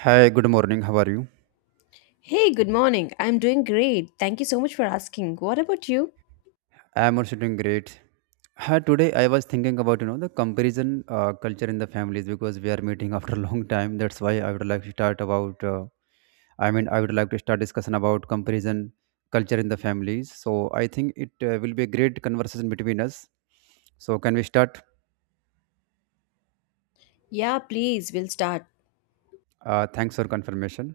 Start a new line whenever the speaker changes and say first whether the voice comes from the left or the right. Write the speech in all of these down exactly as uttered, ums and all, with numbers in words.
right: Hi, good morning. How are you?
left: Hey, good morning. I'm doing great. Thank you so much for asking. What about you?
right: I am also doing great. Hi, today I was thinking about you know the comparison uh, culture in the families because we are meeting after a long time. That's why I would like to start about. Uh, I mean, I would like to start discussion about comparison culture in the families. So I think it uh, will be a great conversation between us. So can we start?
left: Yeah, please, we'll start.
right: Uh, thanks for confirmation.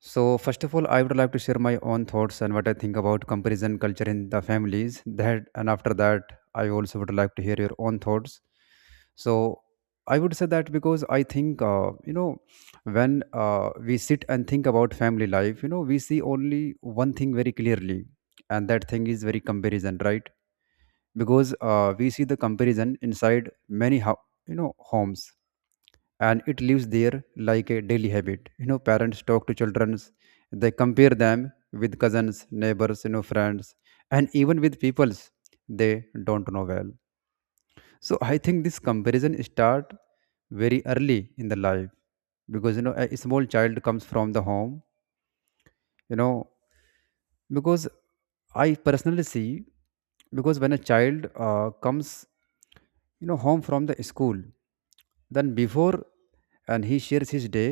right: So, first of all, I would like to share my own thoughts and what I think about comparison culture in the families. That and after that, I also would like to hear your own thoughts. So, I would say that because I think uh, you know when uh, we sit and think about family life, you know we see only one thing very clearly, and that thing is very comparison, right? Because uh, we see the comparison inside many ho- you know homes, and it lives there like a daily habit. You know parents talk to children, they compare them with cousins, neighbors, you know friends, and even with peoples they don't know well. So I think this comparison start very early in the life, because you know a small child comes from the home. You know because I personally see, because when a child uh, comes you know home from the school, then before, and he shares his day,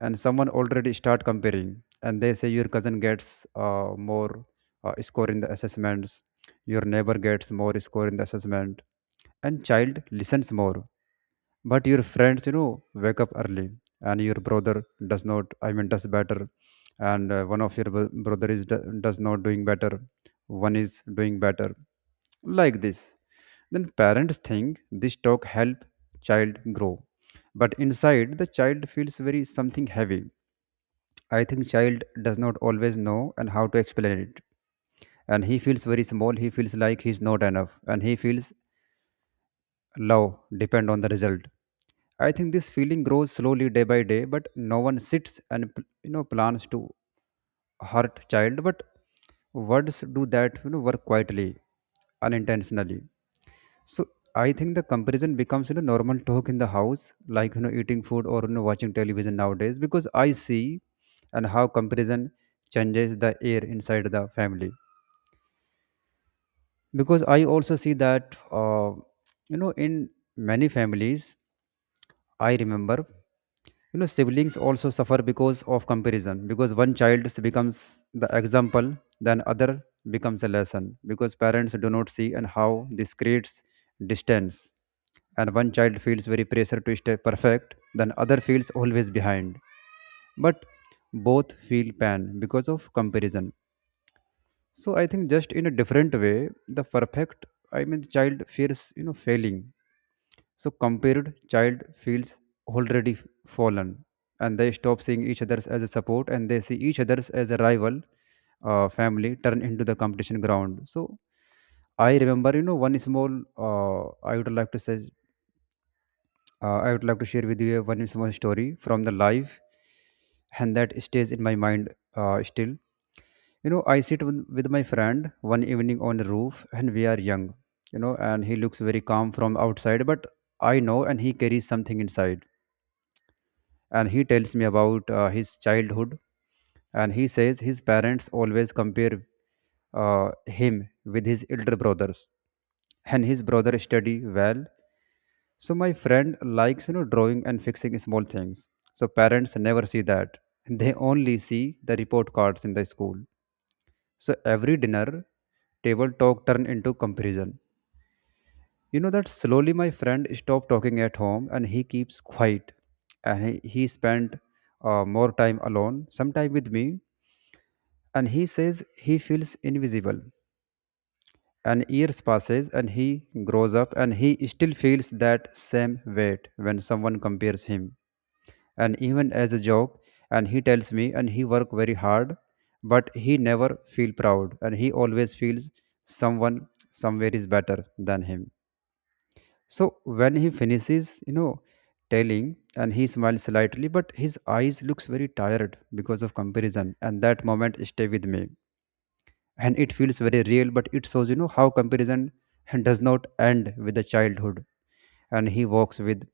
right: and someone already start comparing, and they say your cousin gets uh, more uh, score in the assessments, your neighbor gets more score in the assessment, and child listens more. But your friends, you know wake up early, and your brother does not, I mean, does better, and uh, one of your bro- brother is do- does not doing better, one is doing better, like this. Then parents think this talk help child grow, but inside the child feels very something heavy. I think child does not always know and how to explain it, and he feels very small, he feels like he's not enough, and he feels love depend on the result. I think this feeling grows slowly day by day, but no one sits and pl- you know plans to hurt child, but words do that, you know work quietly, unintentionally. So I think the comparison becomes you know normal talk in the house, like you know eating food or you know watching television nowadays, because I see and how comparison changes the air inside the family. Because I also see that uh, you know in many families, I remember you know siblings also suffer because of comparison, because one child becomes the example, then other becomes a lesson, because parents do not see and how this creates distance, and one child feels very pressure to stay perfect, then other feels always behind, but both feel pain because of comparison. So I think just in a different way, the perfect, I mean, child fears you know failing, so compared child feels already f- fallen, and they stop seeing each others as a support, and they see each others as a rival. Uh, family turn into the competition ground. So I remember, you know, one small uh, I would like to say uh, I would like to share with you one small story from the life, and that stays in my mind uh, still. You know, I sit with, with my friend one evening on the roof, and we are young. You know, and he looks very calm from outside, but I know, and he carries something inside. And he tells me about uh, his childhood, and he says his parents always compare uh, him with his elder brothers, and his brother study well. So my friend likes you know drawing and fixing small things. So parents never see that. They only see the report cards in the school. So every dinner table talk turn into comparison. You know that slowly my friend stopped talking at home, and he keeps quiet, and he, he spent uh, more time alone, sometime with me, and he says he feels invisible. And years passes and he grows up, and he still feels that same weight when someone compares him, and even as a joke. And he tells me, and he work very hard, but he never feel proud, and he always feels someone somewhere is better than him. So when he finishes, you know telling, and he smiles slightly, but his eyes looks very tired because of comparison, and that moment stay with me, and it feels very real, but it shows you know how comparison does not end with the childhood, and he walks with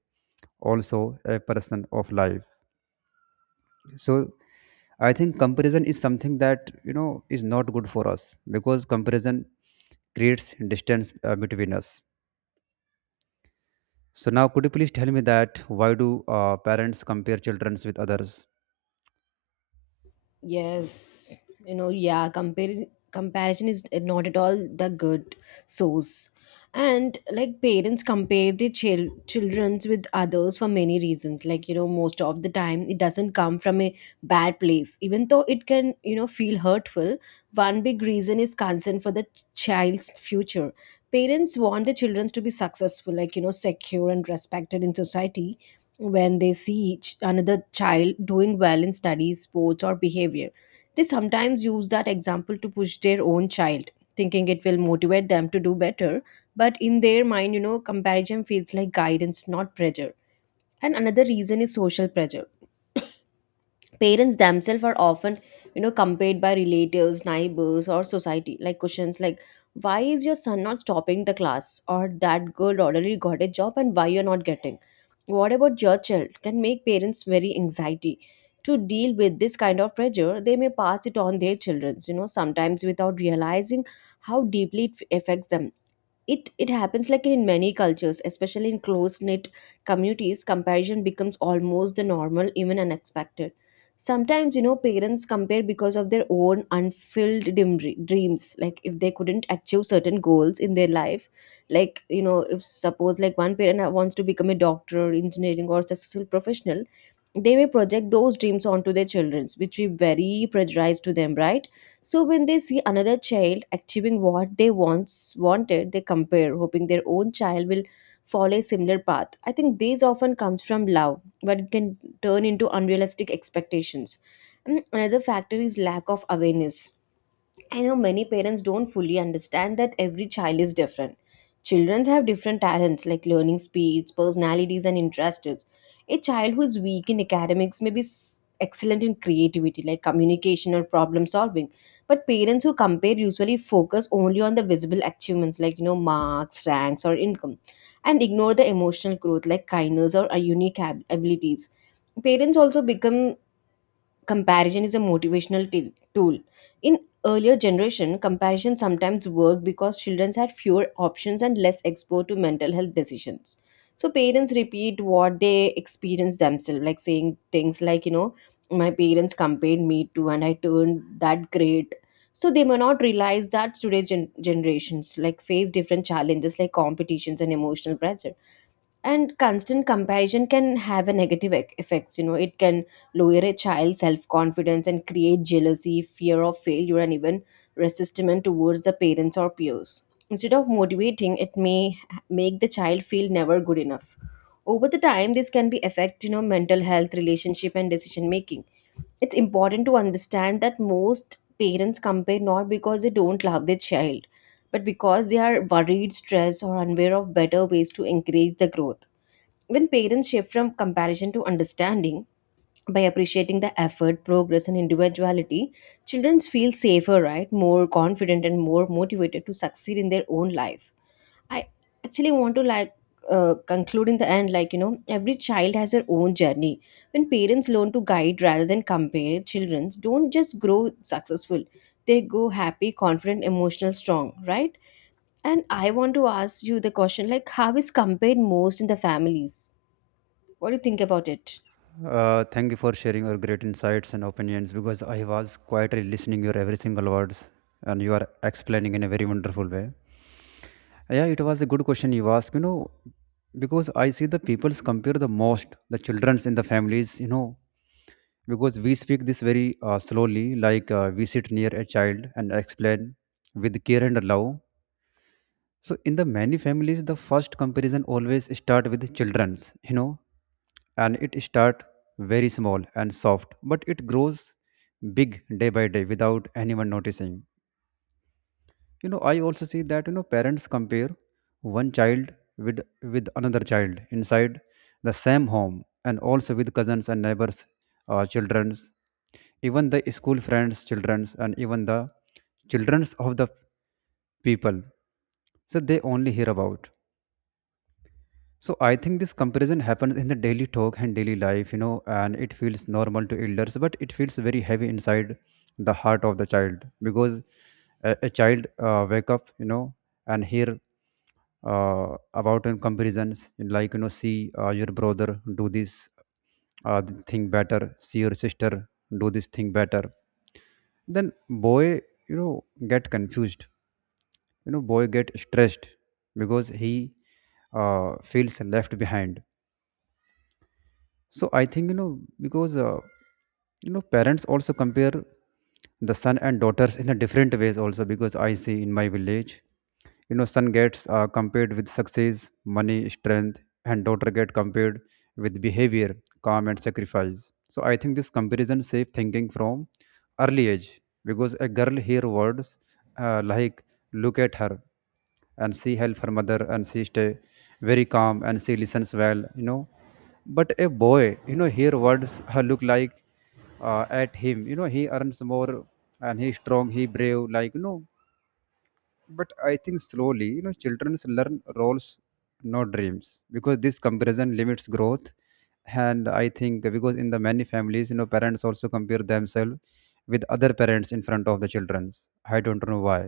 right: also a person of life. So I think comparison is something that you know is not good for us, because comparison creates distance uh, between us. So now, could you please tell me that why do uh, parents compare childrens with others?
left: Yes, you know, yeah, compare comparison is not at all the good source. And like parents compare their chil children's with others for many reasons. Like, you know, most of the time it doesn't come from a bad place. Even though it can, you know, feel hurtful, one big reason is concern for the ch- child's future. Parents want their children to be successful, like, you know, secure and respected in society when they see each another child doing well in studies, sports, or behavior. They sometimes use that example to push their own child, thinking it will motivate them to do better. But in their mind, you know, comparison feels like guidance, not pressure. And another reason is social pressure. Parents themselves are often, you know, compared by relatives, neighbors, or society, like questions like, why is your son not stopping the class? Or that girl already got a job and why you're not getting? What about your child? Can make parents very anxiety. To deal with this kind of pressure, they may pass it on their children, you know, sometimes without realizing how deeply it affects them. It it happens like in many cultures, especially in close knit communities, comparison becomes almost the normal, even unexpected sometimes. You know, parents compare because of their own unfilled dim- dreams, like, if they couldn't achieve certain goals in their life. Like, you know, if suppose like one parent wants to become a doctor or engineering or successful professional, they may project those dreams onto their children, which we very prejudice to them, right? So when they see another child achieving what they once wanted, they compare, hoping their own child will follow a similar path. I think these often comes from love, but it can turn into unrealistic expectations. And another factor is lack of awareness. I know many parents don't fully understand that every child is different. Children have different talents, like learning speeds, personalities, and interests. A child who is weak in academics may be s- excellent in creativity, like communication or problem solving. But parents who compare usually focus only on the visible achievements, like, you know, marks, ranks, or income, and ignore the emotional growth like kindness or uh, unique ab- abilities. Parents also become comparison is a motivational t- tool. In earlier generation, comparison sometimes worked because children had fewer options and less exposed to mental health decisions. So parents repeat what they experience themselves, like saying things like, you know, my parents compared me to and I turned that great. So they may not realize that today's gen- generations like face different challenges, like competitions and emotional pressure, and constant comparison can have a negative ec- effects. You know, it can lower a child's self-confidence and create jealousy, fear of failure, and even resistance towards the parents or peers. Instead of motivating, it may ha- make the child feel never good enough. Over the time, this can be affect, you know, mental health, relationship, and decision making. It's important to understand that most parents compare not because they don't love their child, but because they are worried, stressed, or unaware of better ways to encourage the growth. When parents shift from comparison to understanding, by appreciating the effort, progress, and individuality, children feel safer, right? More confident and more motivated to succeed in their own life. I actually want to like uh, conclude in the end, like, you know, every child has their own journey. When parents learn to guide rather than compare, children don't just grow successful; they go happy, confident, emotional, strong, right? And I want to ask you the question, like, how is compared most in the families? What do you think about it?
right: Uh, thank you for sharing your great insights and opinions, because I was quietly listening your every single words, and you are explaining in a very wonderful way. Yeah, it was a good question you asked. You know, because I see the peoples compare the most the childrens in the families. You know, because we speak this very uh, slowly, like uh, we sit near a child and explain with care and love. So in the many families the first comparison always start with children's, you know and it start very small and soft, but it grows big day by day without anyone noticing. you know I also see that you know parents compare one child with with another child inside the same home, and also with cousins and neighbors, uh, children's, even the school friends children's, and even the children's of the people, so they only hear about. So I think this comparison happens in the daily talk and daily life, you know, and it feels normal to elders, but it feels very heavy inside the heart of the child. Because a, a child uh, wake up, you know, and hear uh, about in comparisons, like you know, see uh, your brother do this uh, thing better, see your sister do this thing better. Then boy, you know, get confused. You know, boy get stressed, because he uh, feels left behind. So I think you know because uh, you know parents also compare the son and daughters in a different ways also, because I see in my village, you know son gets uh, compared with success, money, strength, and daughter get compared with behavior, calm, and sacrifice. So I think this comparison safe thinking from early age, because a girl hear words uh, like look at her, and she help her mother, and she stay very calm, and she listens well, you know but a boy, you know hear words look like uh, at him, you know he earns more, and he's strong, he brave, like you know but I think slowly you know children learn roles not dreams, because this comparison limits growth. And I think because in the many families, you know parents also compare themselves with other parents in front of the children. I don't know why,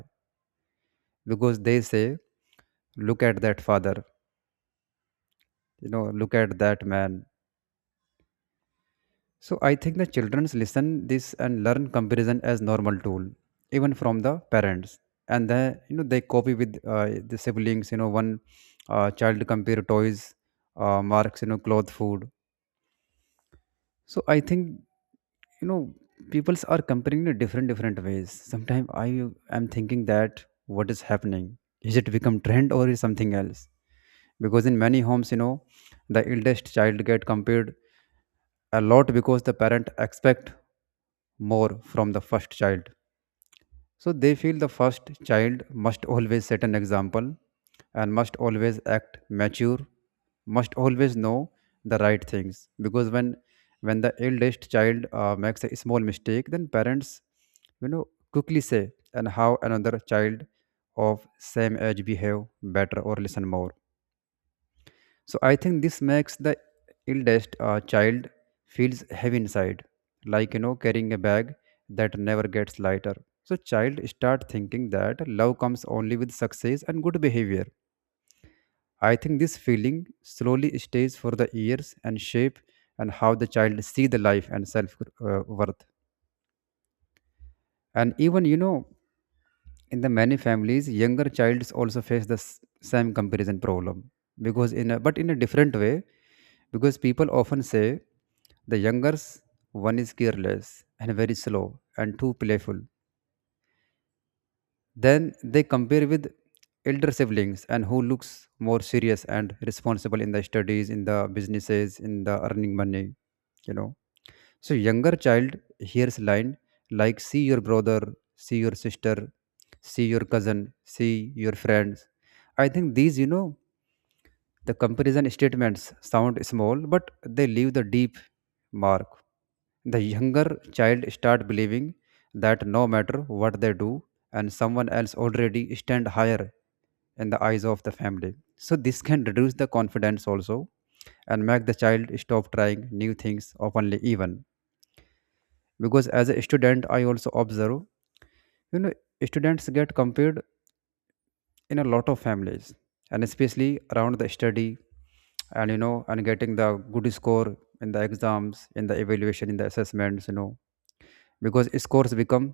right: because they say look at that father, you know look at that man. So I think the childrens listen this and learn comparison as normal tool, even from the parents. And then you know, they copy with uh, the siblings. You know, one uh, child compare toys, uh, marks, you know, cloth, food. So I think, you know, peoples are comparing in different different ways. Sometimes I am thinking that what is happening? Is it become trend or is something else? Because in many homes, you know, the eldest child get compared a lot, because the parent expect more from the first child, so they feel the first child must always set an example, and must always act mature, must always know the right things. Because when when the eldest child uh, makes a small mistake, then parents you know quickly say and how another child of same age behave better or listen more. So I think this makes the eldest uh, child feels heavy inside, like you know carrying a bag that never gets lighter. So child start thinking that love comes only with success and good behavior. I think this feeling slowly stays for the years and shape and how the child see the life and self uh, worth. And even you know in the many families, younger childs also face the s- same comparison problem, because in a, but in a different way, because people often say the younger s- one is careless and very slow and too playful. Then they compare with elder siblings and who looks more serious and responsible in the studies, in the businesses, in the earning money, you know. So younger child hears line like see your brother, see your sister, see your cousin, see your friends. I think these, you know, the comparison statements sound small, but they leave the deep mark. The younger child start believing that no matter what they do, and someone else already stand higher in the eyes of the family. So this can reduce the confidence also and make the child stop trying new things openly even. Because as a student, I also observe, you know, students get compared in a lot of families and especially around the study, and you know, and getting the good score in the exams, in the evaluation, in the assessments, you know, because scores become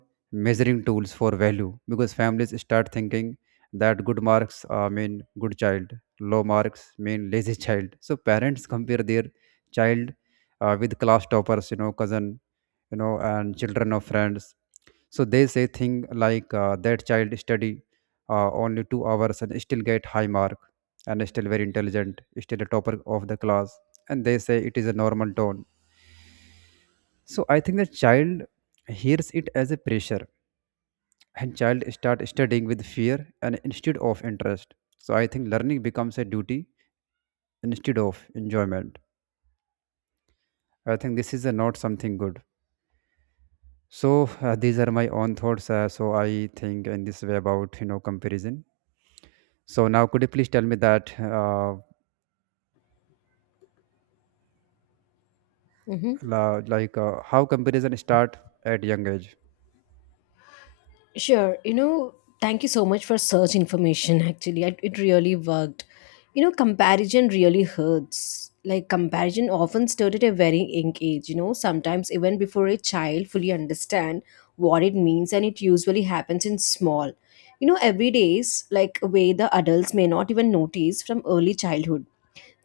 right: measuring tools for value, because families start thinking that good marks uh, mean good child, low marks mean lazy child. So parents compare their child uh, with class toppers, you know, cousin, you know, and children of friends. So they say thing like uh, that child study uh, only two hours and still get high mark and still very intelligent, still a topper of the class. And they say it is a normal tone. So I think the child hears it as a pressure, and child start studying with fear and instead of interest. So I think learning becomes a duty instead of enjoyment. I think this is a not something good. So uh, these are my own thoughts. Uh, so I think in this way about, you know, comparison. So now, could you please tell me that, uh,
left: Hmm.
right: la- like, uh, how comparison start at young age?
left: Sure. You know, thank you so much for search information. Actually, I, it really worked. You know, comparison really hurts. Like, comparison often started at a very young age, you know, sometimes even before a child fully understand what it means, and it usually happens in small, you know, every days, like, way the adults may not even notice. From early childhood,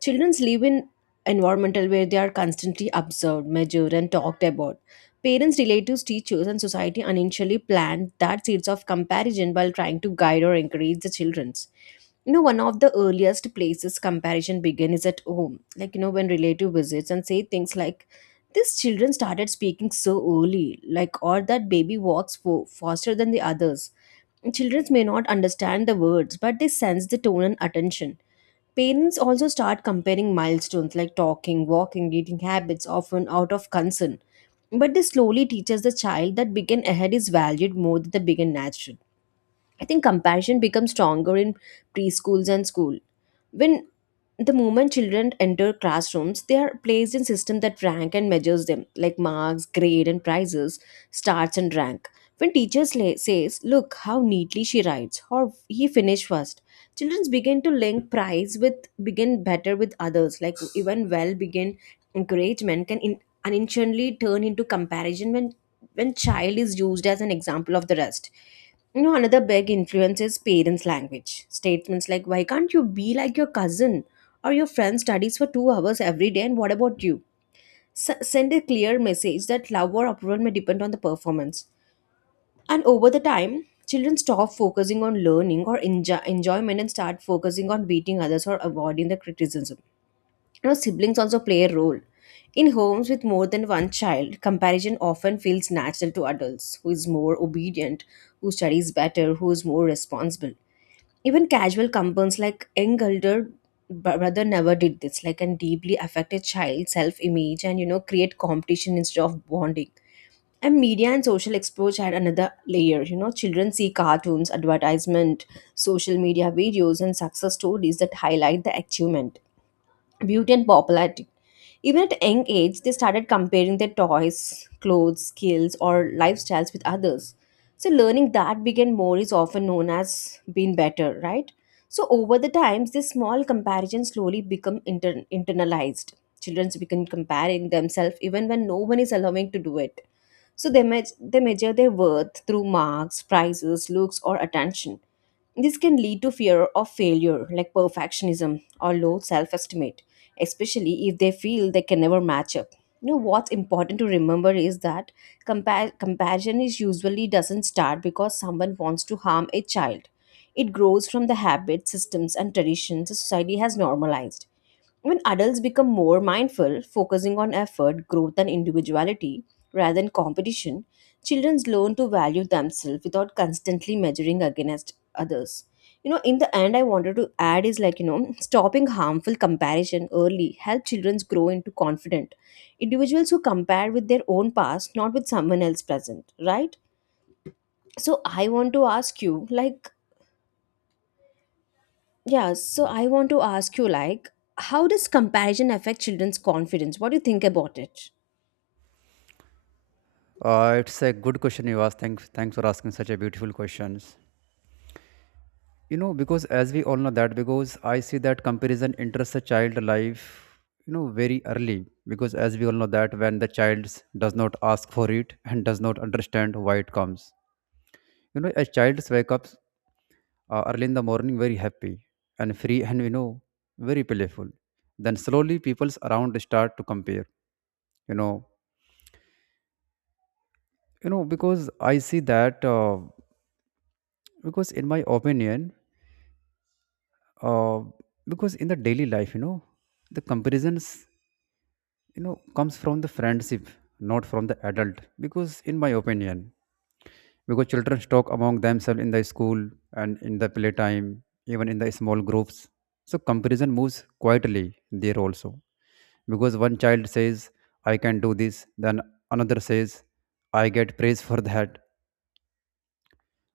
left: children live in environmental where they are constantly observed, measured, and talked about. Parents, relatives, teachers, and society unintentionally plant that seeds of comparison while trying to guide or encourage the children's. You know, one of the earliest places comparison began is at home. Like, you know, when relative visits and say things like, these children started speaking so early, like, or that baby walks fo- faster than the others. Children may not understand the words, but they sense the tone and attention. Parents also start comparing milestones, like talking, walking, eating habits, often out of concern. But this slowly teaches the child that begin ahead is valued more than the begin natural. I think comparison becomes stronger in preschools and school. When the moment children enter classrooms, they are placed in system that rank and measures them, like marks, grade, and prizes, starts and rank. When teachers la- says, "Look how neatly she writes," or "He finished first," children begin to link prize with begin better with others. Like, even well begin encouragement can, in, unintentionally turn into comparison when when child is used as an example of the rest. You know, another big influence is parents' language. Statements like, why can't you be like your cousin? Or your friend studies for two hours every day, and what about you? S- send a clear message that love or approval may depend on the performance. And over the time, children stop focusing on learning or enjo- enjoyment and start focusing on beating others or avoiding the criticism. You know, siblings also play a role. In homes with more than one child, comparison often feels natural to adults, who is more obedient, who studies better, who is more responsible. Even casual compounds like young elder br- brother never did this like and deeply affect a child's self-image and, you know, create competition instead of bonding. And media and social exposure had another layer. You know, children see cartoons, advertisement, social media videos, and success stories that highlight the achievement, beauty, and popularity. Even at a young age, they started comparing their toys, clothes, skills, or lifestyles with others. So, learning that began more is often known as being better, right? So, over the times, this small comparison slowly become inter- internalized. Children begin comparing themselves even when no one is allowing to do it. So, they, me- they measure their worth through marks, prizes, looks, or attention. This can lead to fear of failure, like perfectionism or low self estimate, especially if they feel they can never match up. You know, what's important to remember is that compa- compassion is usually doesn't start because someone wants to harm a child. It grows from the habits, systems, and traditions society has normalized. When adults become more mindful, focusing on effort, growth, and individuality rather than competition, children learn to value themselves without constantly measuring against others. You know, in the end, I wanted to add is like, you know, stopping harmful comparison early help children grow into confident individuals who compare with their own past, not with someone else present, right? So I want to ask you, like, yeah, so I want to ask you like, how does comparison affect children's confidence? What do you think about it?
right: Uh, it's a good question you asked. Thanks, thanks for asking such a beautiful questions. You know, because as we all know that, because I see that comparison enters a child life, you know, very early. Because as we all know that, when the child does not ask for it and does not understand why it comes, you know, a child wake up uh, early in the morning, very happy and free, and you know, very playful. Then slowly, people's around start to compare, you know. You know, because I see that, uh, because in my opinion, uh, because in the daily life, you know, the comparisons, you know, comes from the friendship, not from the adult, because in my opinion, because children talk among themselves in the school and in the playtime, even in the small groups. So comparison moves quietly there also, because one child says I can do this, then another says I get praise for that.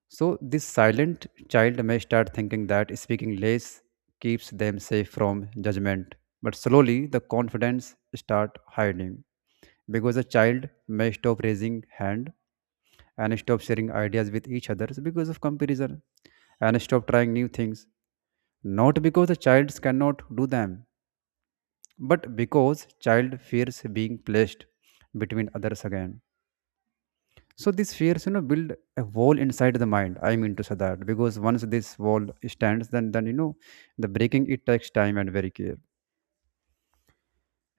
right: So, this silent child may start thinking that speaking less keeps them safe from judgment, but slowly the confidence start hiding, because a child may stop raising hand and stop sharing ideas with each other because of comparison, and stop trying new things, not because the child cannot do them, but because child fears being placed between others again. So these fears, you know, build a wall inside the mind. I mean to say that because once this wall stands, then then you know, the breaking it takes time and very care.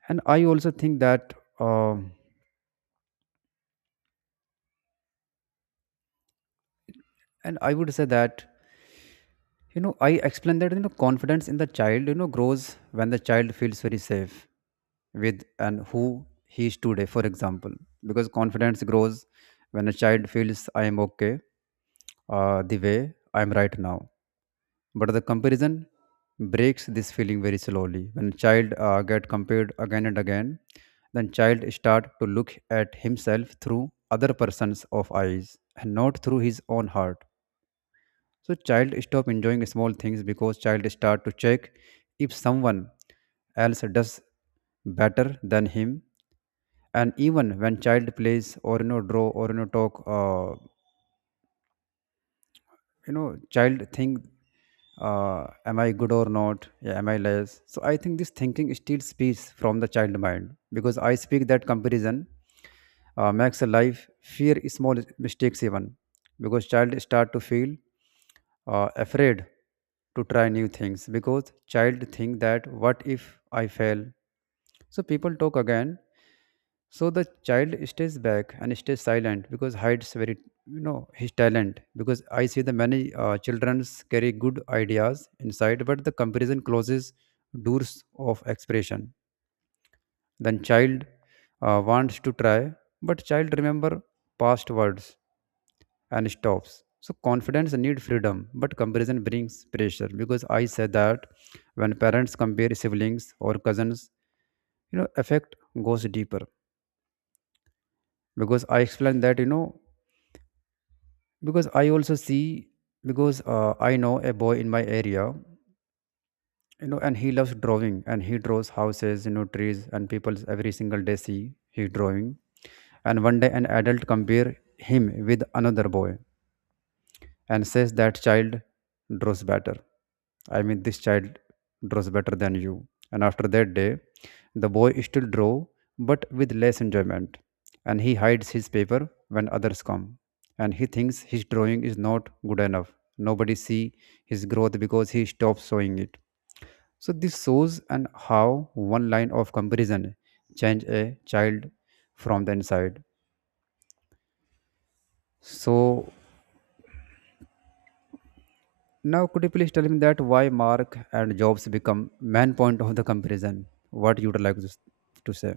right: And I also think that, um and I would say that, you know, I explain that, you know, confidence in the child, you know, grows when the child feels very safe with and who he is today. For example, because confidence grows when a child feels I am okay, uh, the way I am right now. But the comparison breaks this feeling very slowly, when child uh, get compared again and again, then child start to look at himself through other person's of eyes and not through his own heart. So child stop enjoying small things because child start to check if someone else does better than him. And even when child plays or you know draw or you know talk, uh, you know, child think, uh, am I good or not, yeah, am I less? So I think this thinking still speaks from the child mind, because I speak that comparison uh, makes a life fear small mistakes even, because child start to feel uh, afraid to try new things, because child think that what if I fail, so people talk again. So the child stays back and stays silent, because hides very, you know, his talent, because I see the many uh, childrens carry good ideas inside, but the comparison closes doors of expression. Then child uh, wants to try, but child remember past words and stops. So confidence need freedom, but comparison brings pressure, because I say that when parents compare siblings or cousins, you know, effect goes deeper, because I explained that, you know, because I also see, because uh, I know a boy in my area, you know, and he loves drawing, and he draws houses, you know, trees and people every single day, see he drawing. And one day an adult compare him with another boy and says that child draws better. I mean, this child draws better than you. And after that day, the boy still draw, but with less enjoyment. And he hides his paper when others come. And he thinks his drawing is not good enough. Nobody see his growth because he stops showing it. So this shows and how one line of comparison change a child from the inside. So now, could you please tell me that why mark and jobs become main point of the comparison? What you would like to, s- to say?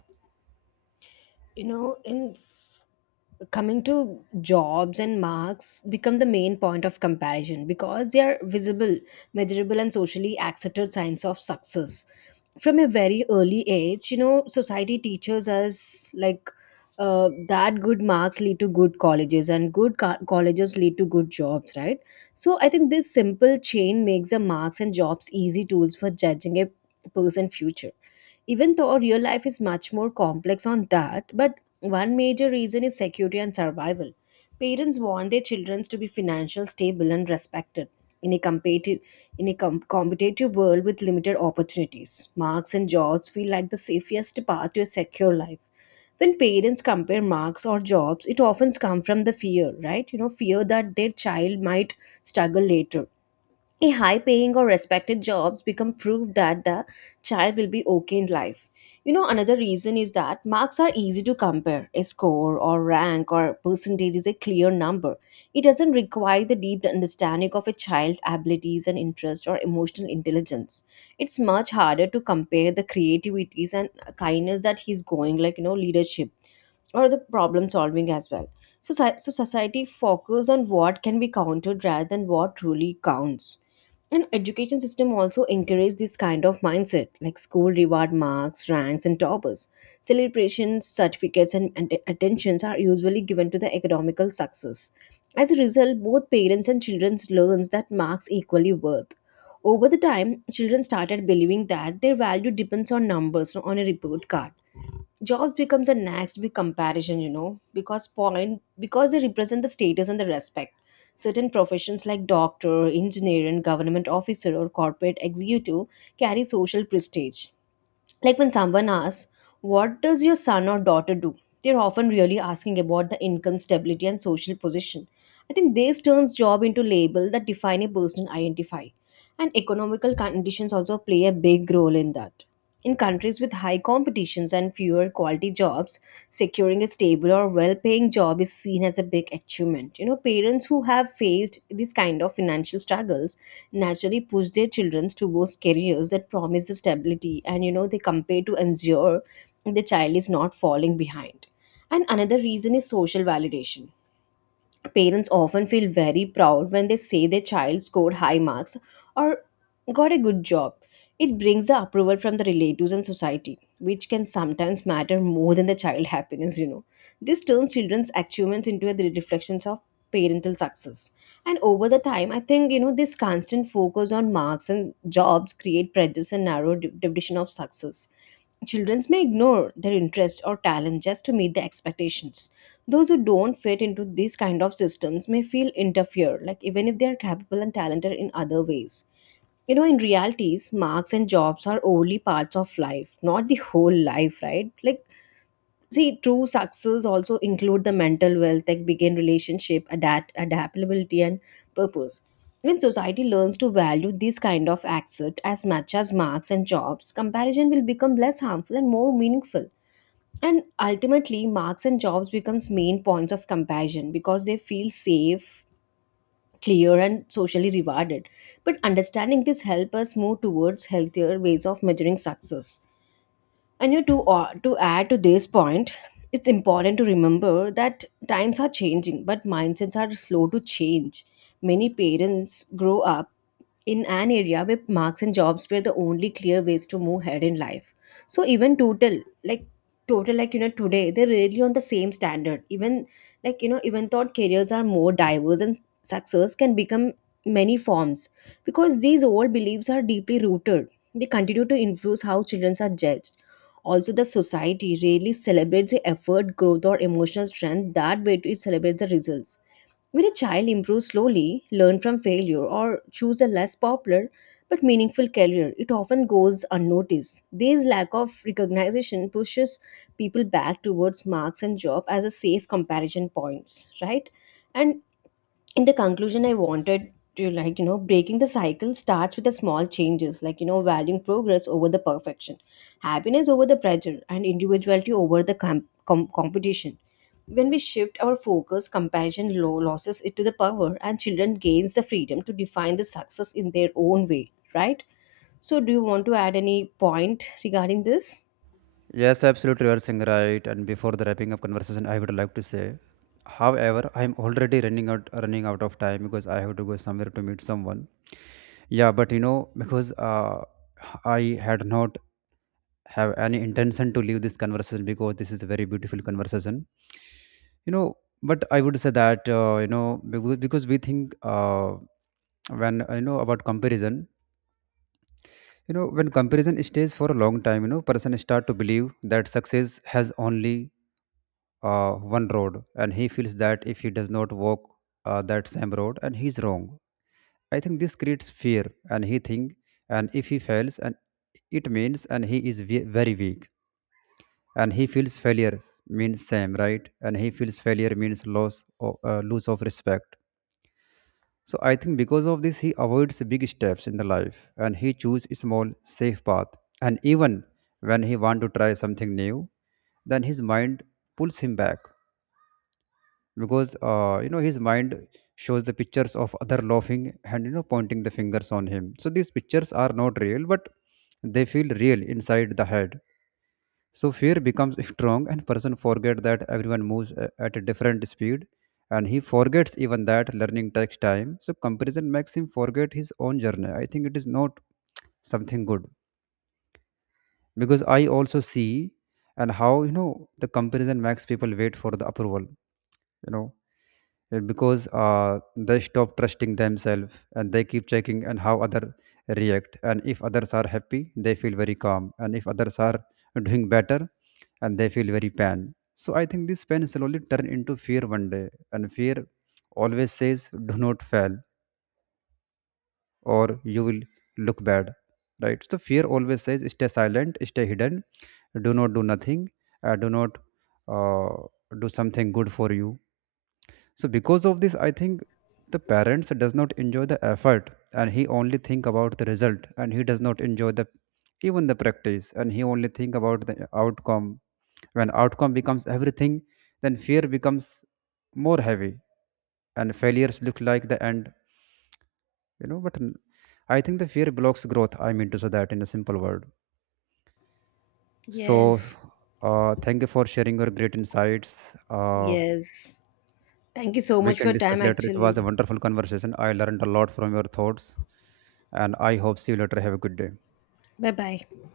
left: You know, in f- coming to jobs and marks become the main point of comparison because they are visible, measurable, and socially accepted signs of success. From a very early age, you know, society teaches us like uh, that good marks lead to good colleges, and good co- colleges lead to good jobs, right? So I think this simple chain makes the marks and jobs easy tools for judging a person's future, even though real life is much more complex on that. But one major reason is security and survival. Parents want their children to be financially stable and respected. In a competitive in a com- competitive world with limited opportunities, marks and jobs feel like the safest path to a secure life. When parents compare marks or jobs, it often comes from the fear, right? You know, fear that their child might struggle later. A high paying or respected jobs become proof that the child will be okay in life. You know, another reason is that marks are easy to compare. A score or rank or percentage is a clear number. It doesn't require the deep understanding of a child's abilities and interest or emotional intelligence. It's much harder to compare the creativities and kindness, that he's going, like, you know, leadership or the problem solving as well. So, soci- so society focuses on what can be counted rather than what truly counts. And education system also encourage this kind of mindset, like school reward marks, ranks, and toppers. Celebrations, certificates, and, and attentions are usually given to the economical success. As a result, both parents and children learns that marks equally worth. Over the time, children started believing that their value depends on numbers, on a report card. Jobs becomes a next big comparison, you know because point because they represent the status and the respect. Certain professions like doctor, engineer, and government officer or corporate executive carry social prestige. Like when someone asks, "What does your son or daughter do?" They're often really asking about the income stability and social position. I think this turns job into label that define a person identify. And economical conditions also play a big role in that. In countries with high competitions and fewer quality jobs, securing a stable or well-paying job is seen as a big achievement. You know, parents who have faced these kind of financial struggles naturally push their children towards careers that promise the stability, and you know they compare to ensure the child is not falling behind. And another reason is social validation. Parents often feel very proud when they say their child scored high marks or got a good job. It brings the approval from the relatives and society, which can sometimes matter more than the child happiness, you know. This turns children's achievements into the reflections of parental success. And over the time, I think, you know, this constant focus on marks and jobs create prejudice and narrow div- division of success. Children may ignore their interest or talent just to meet the expectations. Those who don't fit into these kind of systems may feel interfered, like even if they are capable and talented in other ways. You know, in realities, marks and jobs are only parts of life, not the whole life, right? Like, see, true success also include the mental wealth, like begin relationship, adapt adaptability and purpose. When society learns to value these kind of assets as much as marks and jobs, comparison will become less harmful and more meaningful. And ultimately, marks and jobs becomes main points of comparison because they feel safe, clear, and socially rewarded. But understanding this help us move towards healthier ways of measuring success. And you to uh, to add to this point, it's important to remember that times are changing, but mindsets are slow to change. Many parents grow up in an area where marks and jobs were the only clear ways to move ahead in life. So even total, like total, like you know, today they're really on the same standard. Even like you know, even though careers are more diverse and success can become many forms, because these old beliefs are deeply rooted. They continue to influence how children are judged. Also, the society rarely celebrates the effort, growth, or emotional strength. That way, it celebrates the results. When a child improves slowly, learn from failure, or choose a less popular but meaningful career, it often goes unnoticed. This lack of recognition pushes people back towards marks and job as a safe comparison points, right? And in the conclusion, I wanted to, like you know breaking the cycle starts with the small changes, like you know valuing progress over the perfection, happiness over the pressure, and individuality over the com- com- competition. When we shift our focus, compassion low losses it to the power and children gains the freedom to define the success in their own way, right? So do you want to add any point regarding this?
right: Yes, absolutely, you are saying right. And before the wrapping up conversation, I would like to say, however, I am already running out running out of time, because I have to go somewhere to meet someone. Yeah, but you know, because uh, I had not have any intention to leave this conversation, because this is a very beautiful conversation, you know. But I would say that, uh, you know, because, because we think, uh, when, uh, you know, about comparison, you know, when comparison stays for a long time, you know, person start to believe that success has only uh, one road, and he feels that if he does not walk uh, that same road, and he's wrong. I think this creates fear, and he think, and if he fails, and it means, and he is ve- very weak, and he feels failure means same right, and he feels failure means loss or uh, lose of respect. So I think because of this, he avoids big steps in the life and he chooses small, safe path. And even when he want to try something new, then his mind pulls him back, because uh, you know, his mind shows the pictures of other laughing and you know pointing the fingers on him. So these pictures are not real, but they feel real inside the head. So fear becomes strong and person forget that everyone moves a- at a different speed, and he forgets even that learning takes time. So comparison makes him forget his own journey. I think it is not something good. Because I also see and how, you know, the comparison makes people wait for the approval, you know. Yeah, because uh, they stop trusting themselves and they keep checking and how other react, and if others are happy they feel very calm, and if others are doing better and they feel very pain. So I think this pain slowly turn into fear one day. And fear always says do not fail or you will look bad, right? So fear always says stay silent, stay hidden, do not do nothing, uh, do not uh, do something good for you. So because of this, I think the parents does not enjoy the effort, and he only think about the result, and he does not enjoy the even the practice, and he only think about the outcome. When outcome becomes everything, then fear becomes more heavy, and failures look like the end. You know, but n- I think the fear blocks growth. I mean to say that in a simple word. So
left: Yes.
right: uh, thank you for sharing your great insights. Uh,
left: Yes, thank you so
right: We
left: much for
right: can
left: your
right: discuss
left: time
right: later. It was a
left: actually.
right: wonderful conversation. I learned a lot from your thoughts, and I hope see you later. Have a good day.
left: Bye bye.